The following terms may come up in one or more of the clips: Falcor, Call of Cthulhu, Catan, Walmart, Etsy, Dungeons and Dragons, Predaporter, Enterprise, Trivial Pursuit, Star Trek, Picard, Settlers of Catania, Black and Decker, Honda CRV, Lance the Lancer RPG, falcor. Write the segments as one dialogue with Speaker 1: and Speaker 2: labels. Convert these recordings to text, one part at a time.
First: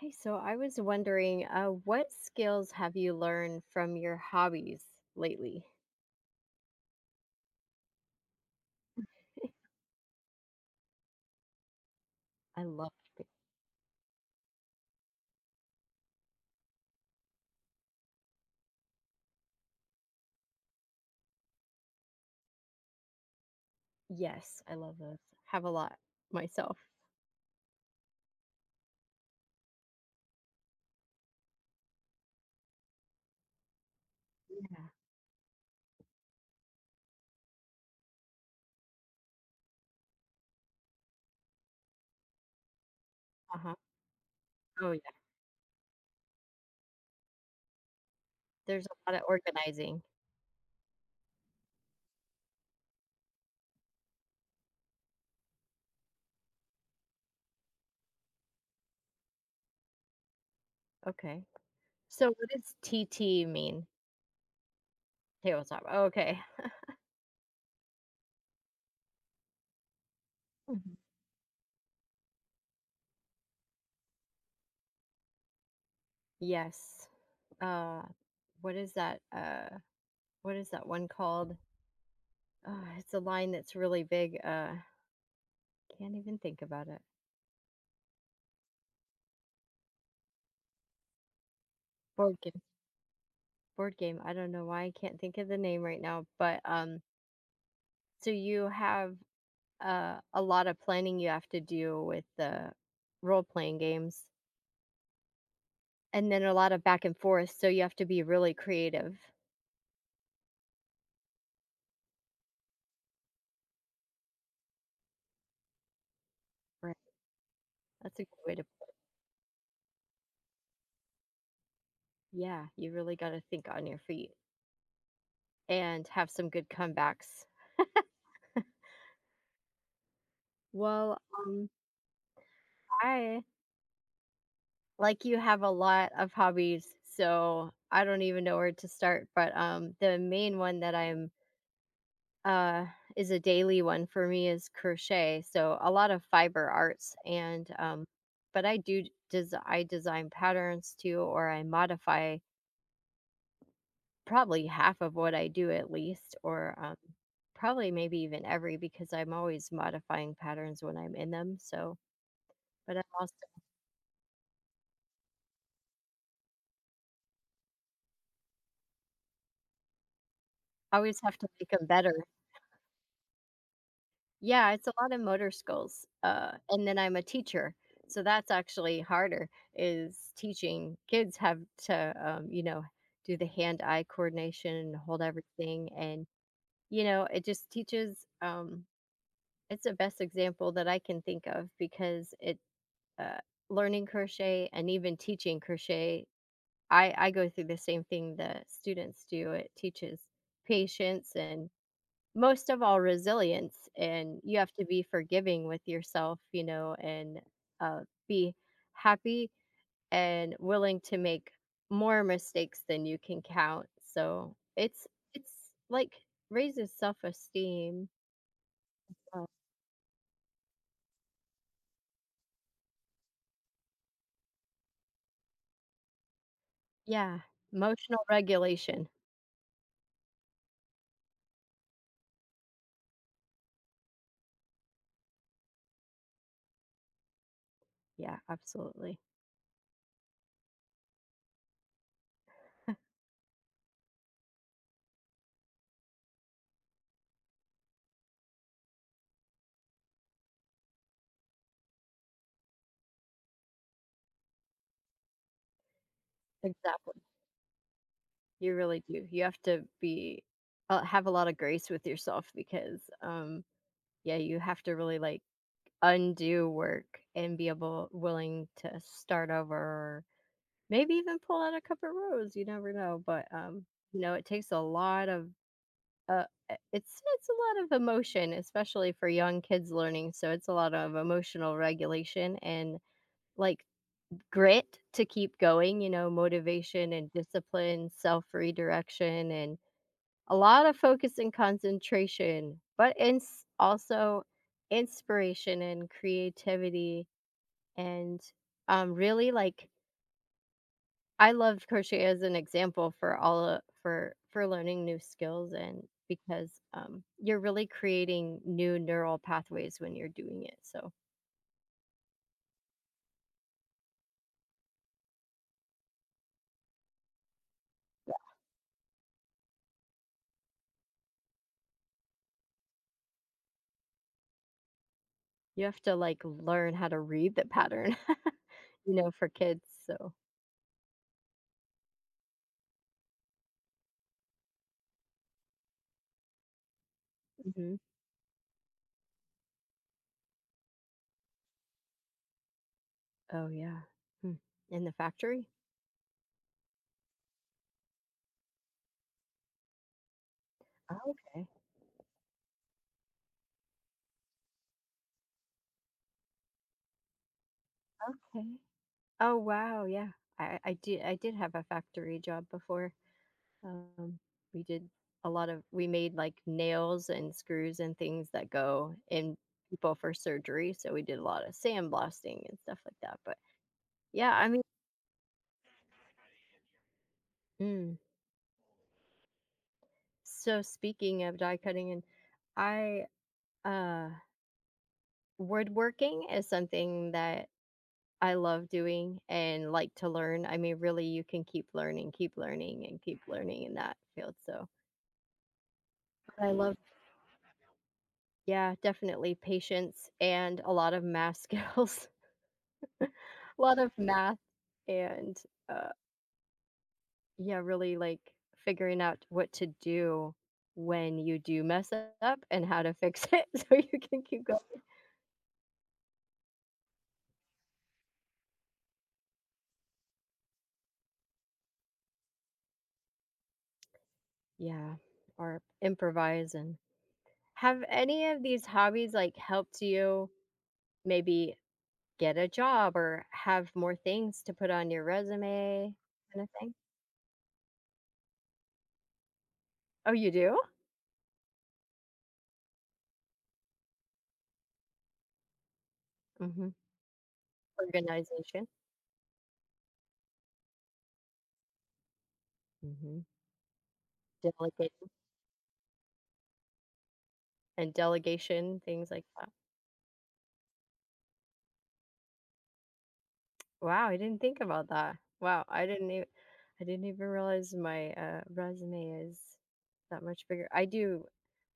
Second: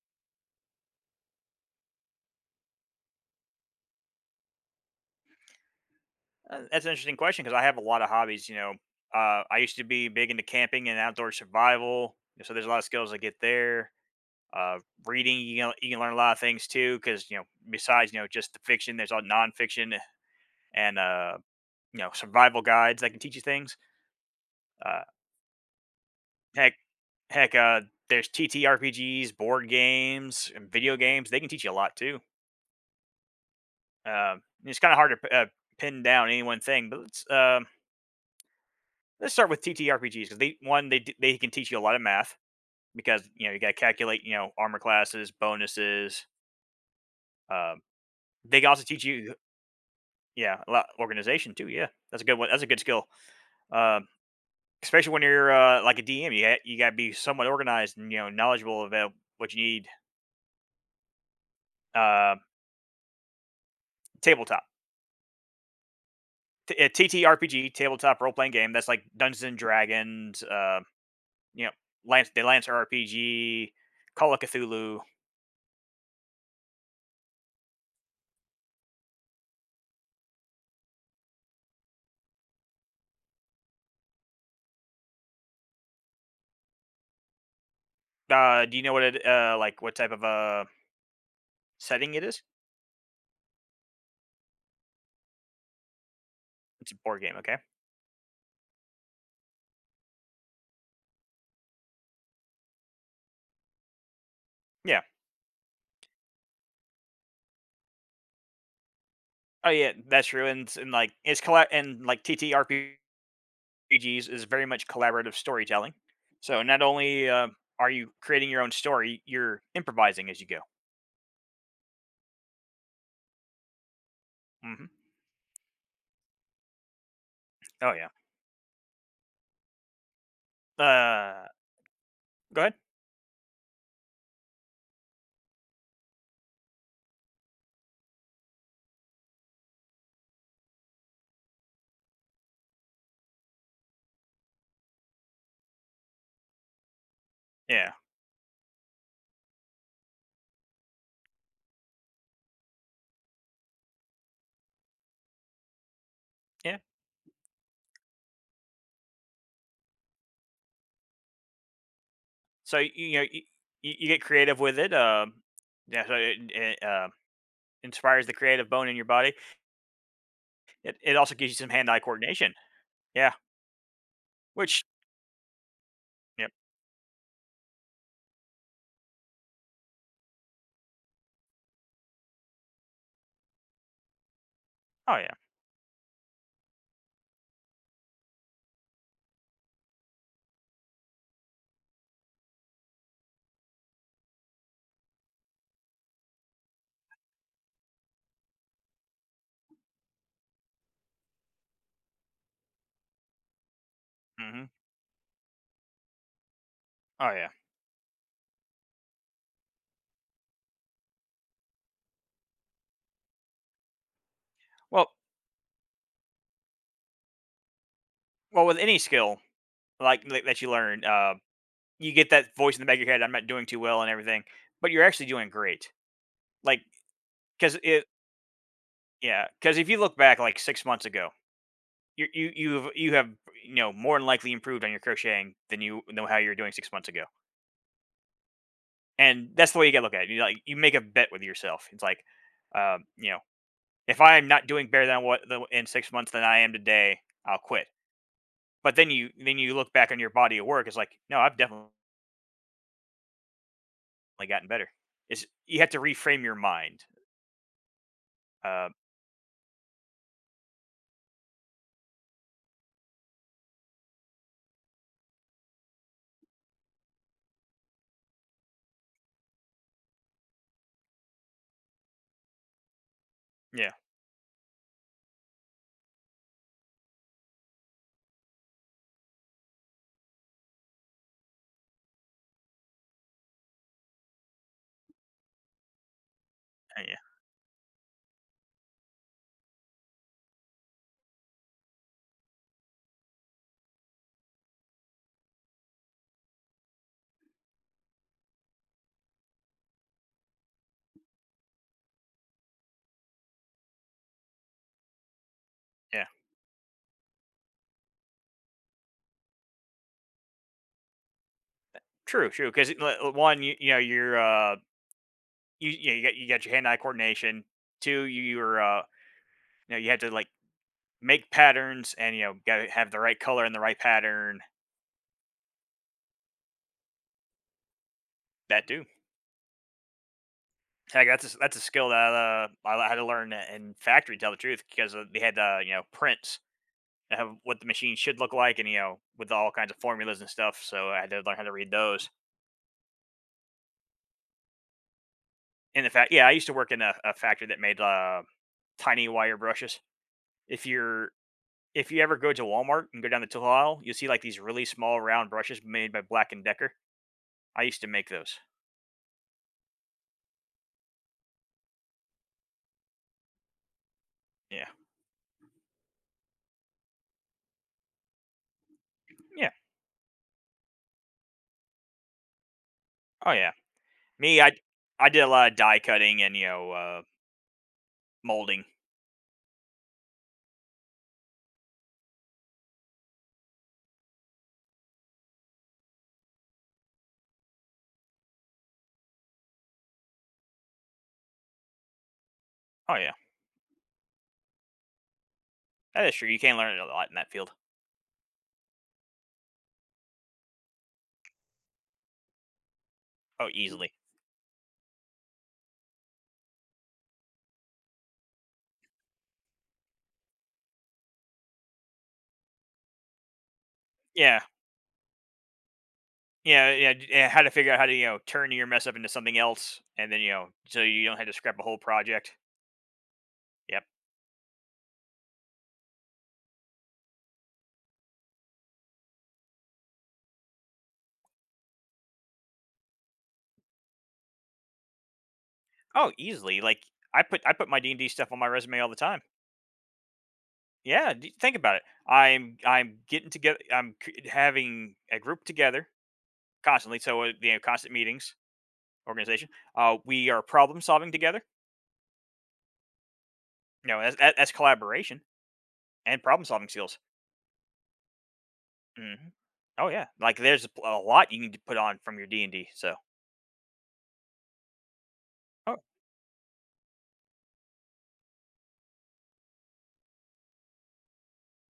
Speaker 1: Hey, so I was wondering, what skills have you learned from your hobbies lately?
Speaker 2: That's an interesting question because I have a lot of hobbies. I used to be big into camping and outdoor survival, so
Speaker 1: I
Speaker 2: there's a lot of
Speaker 1: love
Speaker 2: skills I get there. Uh, Reading, you can learn a lot of things too because besides just the fiction, there's all nonfiction and survival guides that can teach you things.
Speaker 1: Yes, I love
Speaker 2: Uh,
Speaker 1: those. Have a lot
Speaker 2: heck,
Speaker 1: myself.
Speaker 2: heck, there's TTRPGs, board games, and video games. They can teach you a lot too. It's
Speaker 1: Yeah.
Speaker 2: kind of hard to pin down any one thing, but let's start with TTRPGs because they one they d- they can teach you a lot of math because you got to
Speaker 1: Uh-huh.
Speaker 2: calculate, armor
Speaker 1: Oh yeah.
Speaker 2: classes, bonuses. Um, they can
Speaker 1: There's
Speaker 2: also teach
Speaker 1: a lot of
Speaker 2: you,
Speaker 1: organizing.
Speaker 2: yeah, a lot organization too. Yeah, that's a good one. That's a good skill. Um Especially when you're like a DM. You got to be somewhat organized and knowledgeable about what you need.
Speaker 1: Okay. So
Speaker 2: Uh,
Speaker 1: what does TT mean?
Speaker 2: Tabletop.
Speaker 1: Tabletop. Okay.
Speaker 2: TTRPG, tabletop role playing game. That's like Dungeons and Dragons.
Speaker 1: Mhm.
Speaker 2: You know, Lance the Lancer RPG, Call of Cthulhu.
Speaker 1: Yes. Uh, what is that? What is that one called? Uh, it's a line that's really big. Can't even think about it.
Speaker 2: Do you know what it like? What type of setting it is?
Speaker 1: Board board game. I don't know why I can't think of the name right now, but
Speaker 2: It's a board game. Okay.
Speaker 1: so you have a lot of planning you have to do with the role playing games,
Speaker 2: Yeah.
Speaker 1: and then a lot of back and forth. So you have to be really creative.
Speaker 2: Oh yeah, that's true, and like, it's collab, and, like, TTRPGs is very much collaborative storytelling. So, not
Speaker 1: Right.
Speaker 2: only, are you
Speaker 1: That's a good
Speaker 2: creating
Speaker 1: way
Speaker 2: your
Speaker 1: to,
Speaker 2: own story, you're improvising as you go.
Speaker 1: Yeah, you really got to think on your feet
Speaker 2: Mhm.
Speaker 1: and have some good comebacks.
Speaker 2: Oh, yeah.
Speaker 1: Well,
Speaker 2: Uh,
Speaker 1: um,
Speaker 2: Go ahead.
Speaker 1: I like you have a lot of hobbies, so I don't even know where to start, but the main one that I'm uh is a daily one for me is crochet, so a lot of fiber arts and
Speaker 2: Yeah,
Speaker 1: but I do I design patterns too, or I modify probably half of what I do at least, or
Speaker 2: yeah.
Speaker 1: probably maybe even every because I'm always modifying patterns when I'm in them, so
Speaker 2: So,
Speaker 1: but I'm also
Speaker 2: you get creative with it, yeah, so it inspires the creative bone in your body.
Speaker 1: I
Speaker 2: It
Speaker 1: always
Speaker 2: also
Speaker 1: have to
Speaker 2: gives you
Speaker 1: make
Speaker 2: some
Speaker 1: them
Speaker 2: hand-eye
Speaker 1: better.
Speaker 2: coordination. Yeah,
Speaker 1: Yeah,
Speaker 2: which
Speaker 1: it's a lot of motor skills,
Speaker 2: yep.
Speaker 1: and then I'm a teacher, so that's actually harder is teaching kids have to, you know, do the hand-eye coordination and
Speaker 2: Oh,
Speaker 1: hold
Speaker 2: yeah.
Speaker 1: everything, and, you know, it just teaches, it's the best example that I can think of because it, uh learning crochet and even teaching crochet, I go through the same thing that students do. It teaches patience and most of all resilience, and you
Speaker 2: Mhm.
Speaker 1: have to be forgiving with yourself, you know,
Speaker 2: Oh,
Speaker 1: and
Speaker 2: yeah.
Speaker 1: uh, be happy and willing to make more mistakes than you can count, so
Speaker 2: Well
Speaker 1: it's like raises self-esteem.
Speaker 2: well, with any skill,
Speaker 1: uh,
Speaker 2: like, that you learn, you get that voice in the back of your head, I'm not doing too well and everything, but you're actually doing great. Like,
Speaker 1: yeah,
Speaker 2: cause it,
Speaker 1: emotional regulation.
Speaker 2: yeah, cause if you look back like 6 months ago, you have more than likely improved on your crocheting than how you were doing 6 months ago,
Speaker 1: Yeah, absolutely.
Speaker 2: and that's the way you got to look at it. You, like, you make a bet with yourself. It's like, um, you know, if I am not doing better than in 6 months than I am today, I'll quit. But then you look back on your body of work. It's like, no, I've definitely gotten better. It's, you have to reframe your mind.
Speaker 1: Exactly, you
Speaker 2: Uh,
Speaker 1: really do, you have to be have a lot of grace with yourself, because yeah, you have to really like undo work and be able willing to start over, or maybe even pull out a couple rows, you never know. But
Speaker 2: yeah.
Speaker 1: you know it takes a lot of uh it's a lot of emotion especially for young kids learning, so it's a lot of emotional regulation and like grit to keep going, you know, motivation
Speaker 2: Yeah,
Speaker 1: and discipline, self redirection and a lot of focus and concentration, but in also inspiration and creativity, and, really, like, I love crochet as an example for all of for learning new skills, and
Speaker 2: yeah.
Speaker 1: because, you're really creating new neural pathways when you're doing it, so
Speaker 2: True, true. Because one, you're you know, you got your hand-eye coordination. Two, you were you know, you had to, like, make patterns and, got to have the right color and the right pattern.
Speaker 1: you have to, like, learn how to read the pattern,
Speaker 2: That too.
Speaker 1: you know, for kids, so
Speaker 2: Heck, that's a skill that I had to learn in factory, to tell the truth, because they had prints that have what the
Speaker 1: Mhm.
Speaker 2: machine should look like, and, with all kinds of formulas and stuff. So I had to learn how to read those.
Speaker 1: Oh, yeah. Hmm. In the factory?
Speaker 2: And in fact, yeah, I used to work in a factory that made tiny wire brushes. If
Speaker 1: Oh,
Speaker 2: you're
Speaker 1: okay.
Speaker 2: If you ever go to Walmart and go down the tool aisle, you'll see like these really small round brushes made by Black and Decker. I used to make those.
Speaker 1: Okay. Oh, wow, yeah. I did have a factory job before. Um, we
Speaker 2: Yeah.
Speaker 1: did a lot of we made, like, nails and screws and things that go in
Speaker 2: Yeah.
Speaker 1: people for surgery, so we did a lot of sandblasting and stuff like that,
Speaker 2: Oh
Speaker 1: but
Speaker 2: yeah.
Speaker 1: yeah,
Speaker 2: Me,
Speaker 1: I
Speaker 2: I
Speaker 1: mean
Speaker 2: I did a lot of die cutting and,
Speaker 1: mm.
Speaker 2: molding.
Speaker 1: So speaking of die cutting and I, uh woodworking is something that I love doing and like to learn. I mean, really, you can keep learning,
Speaker 2: Oh
Speaker 1: and
Speaker 2: yeah,
Speaker 1: keep learning in that field, so
Speaker 2: that is true. You
Speaker 1: I
Speaker 2: can
Speaker 1: love
Speaker 2: learn a lot in that field.
Speaker 1: yeah, definitely patience and a lot of math skills.
Speaker 2: Oh,
Speaker 1: A lot of
Speaker 2: easily.
Speaker 1: math and uh yeah, really like figuring out what to do when you do mess up and how to fix it so you can
Speaker 2: Yeah.
Speaker 1: keep going.
Speaker 2: Yeah, yeah, yeah, how to figure out how to, turn your mess up into something else and then, so you don't have to scrap a whole project. Yep.
Speaker 1: Yeah, or improvise. And have any of these hobbies like helped you maybe get a job or have more things to put on your resume
Speaker 2: Oh,
Speaker 1: kind of
Speaker 2: easily.
Speaker 1: thing?
Speaker 2: Like I put my D&D stuff on my resume all the time.
Speaker 1: Oh you do.
Speaker 2: Yeah, d think about it. I'm getting together I'm c having a group together
Speaker 1: Hmm.
Speaker 2: constantly, so, constant meetings,
Speaker 1: Organization.
Speaker 2: organization. We are problem solving together.
Speaker 1: Hmm.
Speaker 2: That's that's
Speaker 1: Delegating
Speaker 2: collaboration and problem solving skills.
Speaker 1: and delegation, things like
Speaker 2: Mhm.
Speaker 1: that.
Speaker 2: Oh, yeah. Like, there's a lot you need to put on from your D&D, so.
Speaker 1: Wow, I didn't think about that. Wow,
Speaker 2: Oh,
Speaker 1: I didn't even realize my resume is that much bigger. I do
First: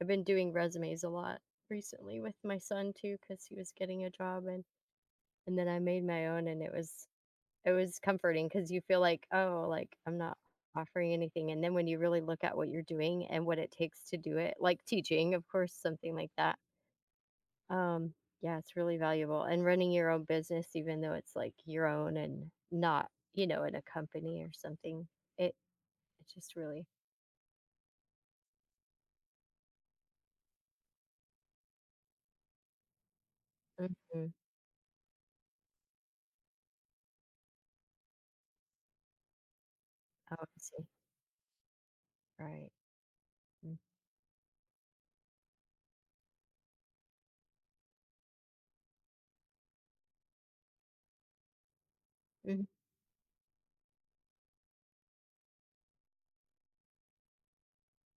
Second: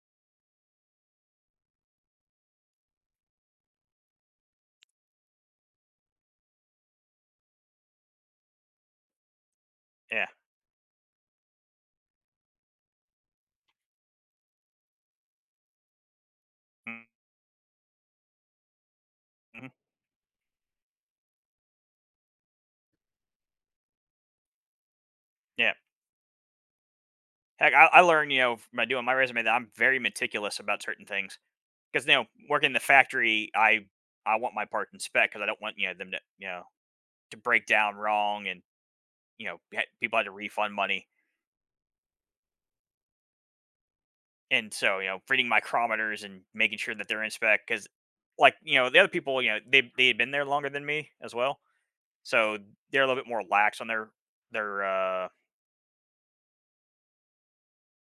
Speaker 1: I've been doing resumes a lot recently with my son too cuz he was getting a job, and then I made my own and it was comforting cuz you feel like, oh, like I'm
Speaker 2: yeah.
Speaker 1: not offering anything, and then when you really look at what you're doing and what it takes to do it, like teaching, of course, something like that, um, yeah, it's really valuable, and
Speaker 2: Mhm.
Speaker 1: running your own business, even though it's, like, your own and not, you know, in a company or something, it
Speaker 2: Yeah.
Speaker 1: it's just really
Speaker 2: Heck, I learned, you know, f by doing my resume that I'm very meticulous about certain things because, working in the factory, I
Speaker 1: mhm.
Speaker 2: I want my parts in spec because I don't want, them to break down wrong and, people had to
Speaker 1: Oh, I
Speaker 2: refund
Speaker 1: see.
Speaker 2: money.
Speaker 1: Right. Mm,
Speaker 2: And so, reading micrometers and making sure that they're in spec because, like, the other people, they had been there longer than me as well, so
Speaker 1: mhm.
Speaker 2: they're a little bit more lax on their,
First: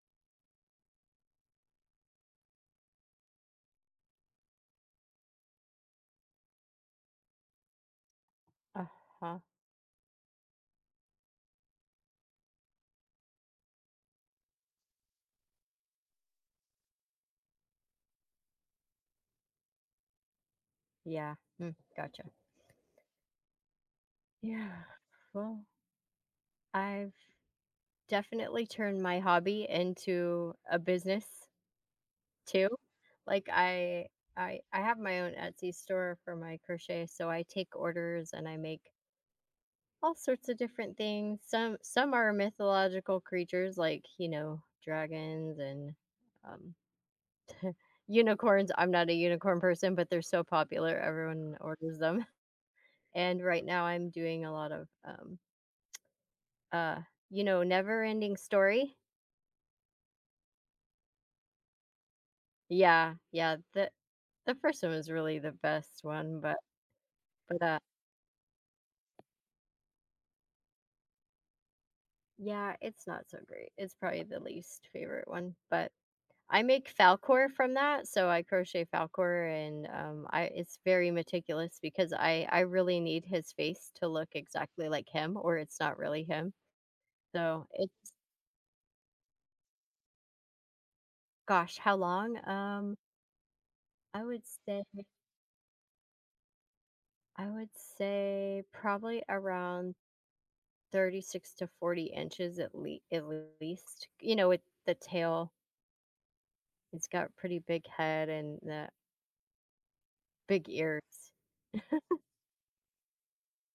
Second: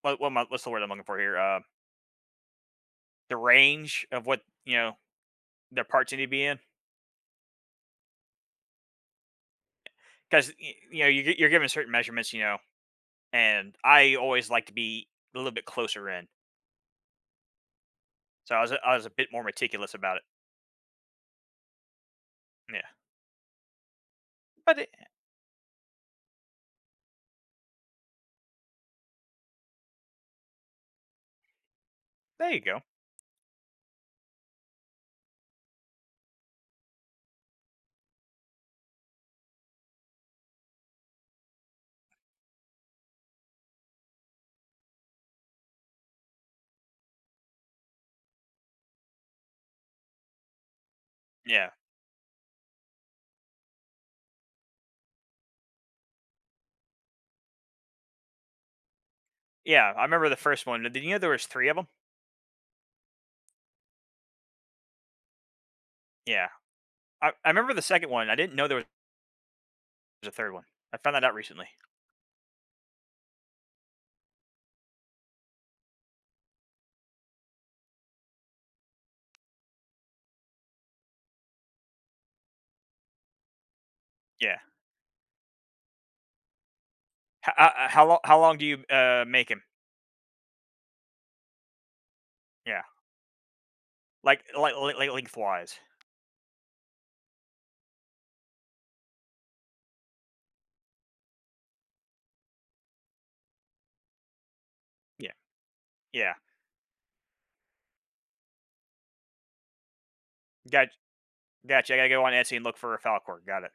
Speaker 2: what am I, what's the word I'm looking for here? The range of what their parts need to be in
Speaker 1: Uh-huh.
Speaker 2: because you're given certain measurements, and I always like to be a little bit closer in, so I was a bit more meticulous about it.
Speaker 1: Yeah. Mm, gotcha.
Speaker 2: Yeah, but
Speaker 1: Yeah.
Speaker 2: it,
Speaker 1: Well, I've definitely turned my hobby into a business
Speaker 2: there you
Speaker 1: too.
Speaker 2: go.
Speaker 1: Like, I I have my own Etsy store for my crochet, so I take orders and I make all sorts of different things. Some are mythological creatures, like, you know, dragons and um, unicorns. I'm not a unicorn person, but they're so popular. Everyone
Speaker 2: Yeah.
Speaker 1: orders them. And right now I'm doing a lot of uh you know, never ending story.
Speaker 2: Yeah, I remember the first one. Did you know there was 3 of them?
Speaker 1: Yeah, yeah. The first one was really the best one,
Speaker 2: Yeah. I
Speaker 1: but
Speaker 2: remember the second one. I didn't know there was a third one. I found that out recently.
Speaker 1: yeah, it's not so great. It's probably the least favorite one, but I make Falcor from that, so I crochet Falcor, and, I it's very meticulous because I really need his face to look
Speaker 2: Yeah.
Speaker 1: exactly like him, or it's not really him.
Speaker 2: H
Speaker 1: So
Speaker 2: how
Speaker 1: it's
Speaker 2: long how long do you, make him?
Speaker 1: gosh, how long?
Speaker 2: Yeah.
Speaker 1: I would
Speaker 2: Like like
Speaker 1: say
Speaker 2: like like lengthwise.
Speaker 1: I would say probably around 36 to 40 inches at le at least. You know, with the
Speaker 2: Yeah,
Speaker 1: tail,
Speaker 2: yeah.
Speaker 1: it has got pretty big head and the big
Speaker 2: Got
Speaker 1: ears.
Speaker 2: Gotcha, I gotta go on Etsy and look for a Falcor, got it.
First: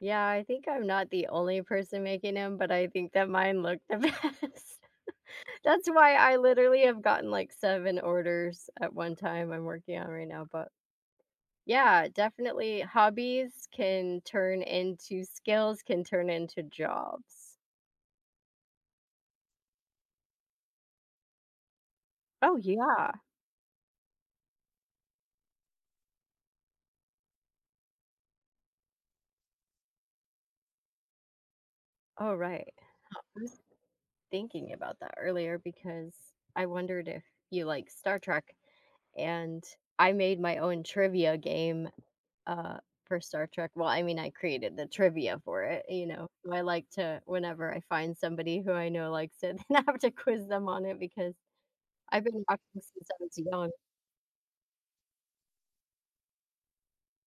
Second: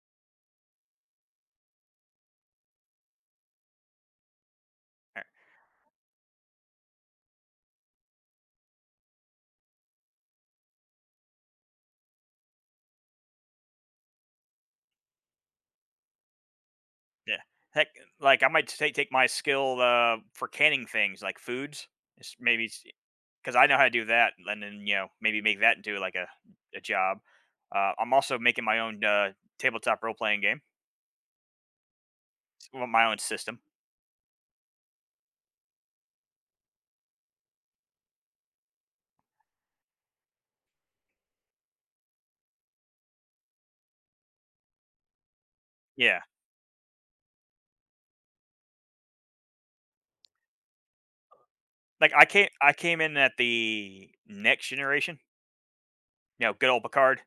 Speaker 1: Yeah, I think I'm not the only person making them, but I think that mine look the best.
Speaker 2: Alright,
Speaker 1: That's why I literally have gotten like 7 orders at one time I'm working on right now, but yeah, definitely hobbies can turn into skills, can turn into
Speaker 2: yeah.
Speaker 1: jobs.
Speaker 2: Heck, like, I might take my skill, for canning things, like foods, s
Speaker 1: Oh,
Speaker 2: maybe
Speaker 1: yeah.
Speaker 2: because I know how to do that, and then, maybe make that into, like, a job. I'm also making my own, tabletop role-playing game.
Speaker 1: Oh, right.
Speaker 2: Well, my own
Speaker 1: I was
Speaker 2: system.
Speaker 1: thinking about that earlier because I wondered if you like Star Trek and I made my own trivia game uh, for Star Trek. Well, I mean, I created the trivia for it, you
Speaker 2: Yeah.
Speaker 1: know. So I like to whenever I find somebody who I know likes it, then I have to quiz them on it because
Speaker 2: Like
Speaker 1: I've
Speaker 2: I
Speaker 1: been
Speaker 2: came I
Speaker 1: watching
Speaker 2: came
Speaker 1: since I
Speaker 2: in at
Speaker 1: was young.
Speaker 2: the Next Generation, good old Picard.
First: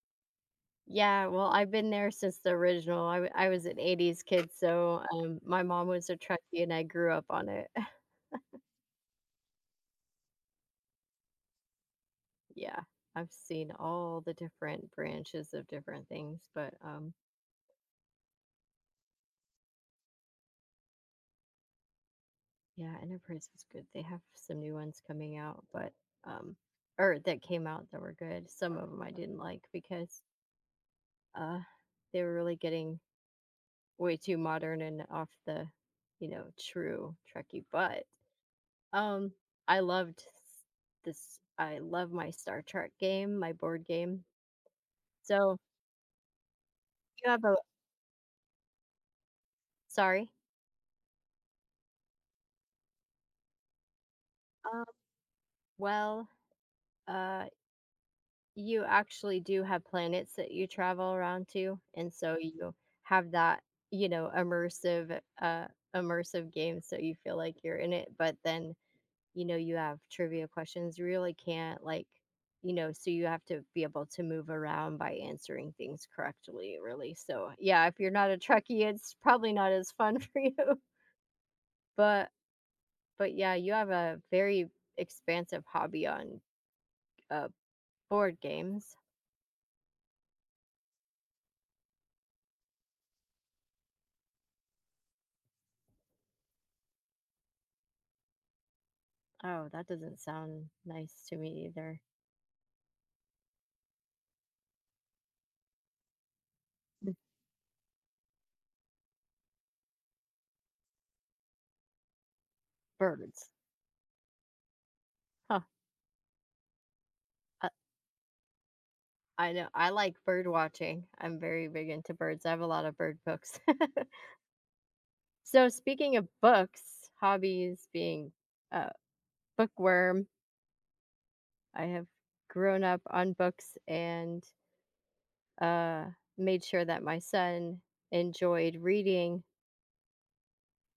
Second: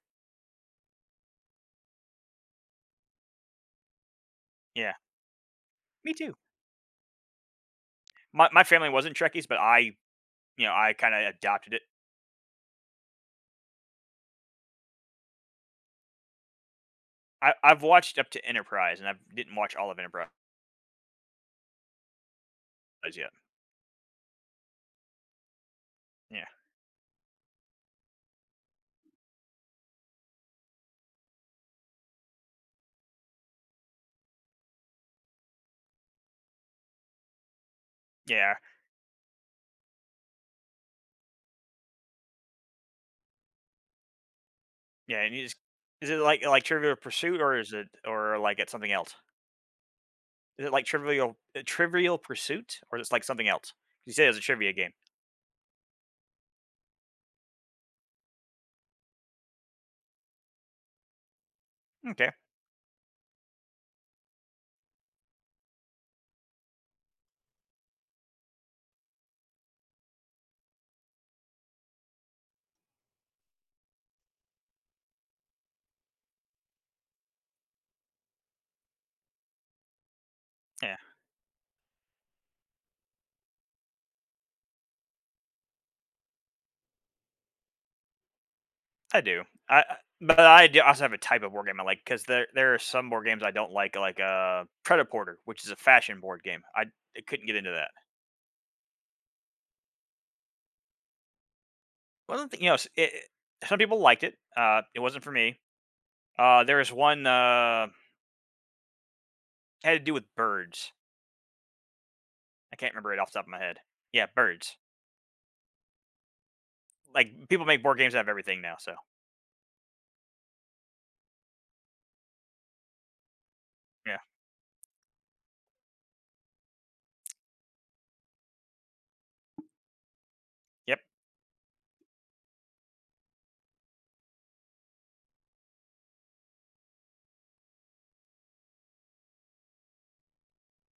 Speaker 1: Yeah, well, I've been there since the original. I was an '80s kid,
Speaker 2: Yeah.
Speaker 1: so, my mom was
Speaker 2: Me
Speaker 1: a
Speaker 2: too.
Speaker 1: Trekkie and I grew up on it.
Speaker 2: My family wasn't Trekkies, but I kinda adopted it.
Speaker 1: Yeah, I've seen all the different branches of different things, but,
Speaker 2: I've watched up to Enterprise and I didn't watch all of Enterprise
Speaker 1: yeah,
Speaker 2: yet.
Speaker 1: Enterprise was good. They have some new ones coming out, but
Speaker 2: Yeah.
Speaker 1: um or that came out that were good. Some of them I didn't like because uh they were really getting way too modern and off the, you know, true Trekkie. But
Speaker 2: Yeah.
Speaker 1: um I loved s- this I love my Star Trek game, my board game.
Speaker 2: Yeah. And you
Speaker 1: So,
Speaker 2: just Is it like Trivial
Speaker 1: you
Speaker 2: Pursuit,
Speaker 1: have a
Speaker 2: or like it's something else?
Speaker 1: sorry.
Speaker 2: Is it like Trivial Pursuit or is it like something else? You said it was a trivia
Speaker 1: Um
Speaker 2: game.
Speaker 1: well, uh you actually do have planets that you travel around to, and
Speaker 2: Okay.
Speaker 1: so you have that, you know, immersive immersive game so you feel like you're in it, but then, you know, you have trivia questions. You really can't like, you know, so you have to be able to move around by answering things correctly, really. So, yeah, if you're not a Trekkie, it's probably not as fun for you.
Speaker 2: Yeah.
Speaker 1: But but yeah, you have a very expansive hobby on uh board games.
Speaker 2: I do. I- but I do also have a type of board game I like because there are some board games I don't like Predaporter, which is a fashion board game. I couldn't get into that.
Speaker 1: Oh, that doesn't sound nice to me either.
Speaker 2: Well, the thing, some people liked it. It wasn't for me. There was one had to do with birds. I can't remember it off the top
Speaker 1: Birds.
Speaker 2: of my head. Yeah, birds.
Speaker 1: Huh.
Speaker 2: Like people
Speaker 1: I,
Speaker 2: make board games out of everything now. So
Speaker 1: I know. I like bird watching. I'm very big into birds. I have a lot of bird books.
Speaker 2: yeah,
Speaker 1: So, speaking of books, hobbies being a bookworm,
Speaker 2: yep.
Speaker 1: I have grown up on books and uh, made sure that my son enjoyed reading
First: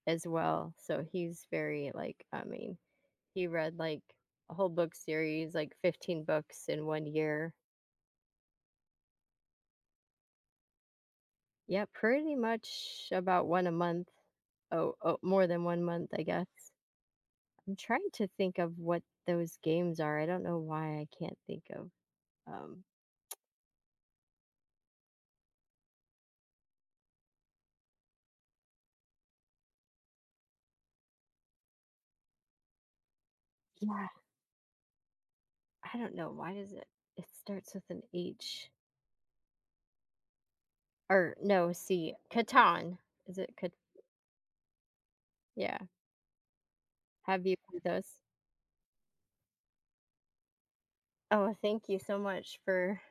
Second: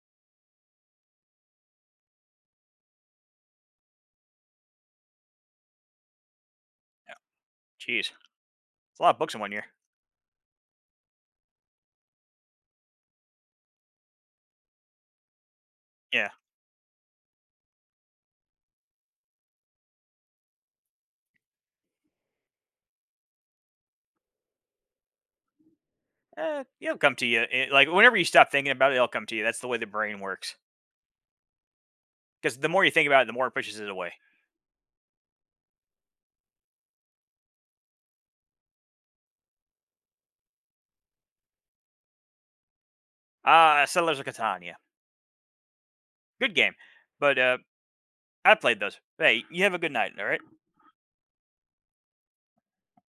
Speaker 1: as well. So, he's very, like, I mean, he read like a whole book series, like 15 books in one year.
Speaker 2: Jeez, it's a lot of books in one year.
Speaker 1: Yeah, pretty much about one a month. Oh, oh, more than one month, I
Speaker 2: Yeah,
Speaker 1: guess. I'm trying to think of what those games are. I don't know why I can't think of. Um,
Speaker 2: it'll come to you. Like whenever you stop thinking about it, it'll come to you. That's the way the brain works. Because the more you think about it, the more it pushes it
Speaker 1: yeah,
Speaker 2: away.
Speaker 1: I don't know. Why does it? It starts with an H or no, C. Catan. Is it? Cat-
Speaker 2: Ah, Settlers of Catania.
Speaker 1: yeah.
Speaker 2: Good game. But,
Speaker 1: Have you played those?
Speaker 2: I played those. Hey, you have a good night, all right?
Speaker 1: Oh, thank you so much for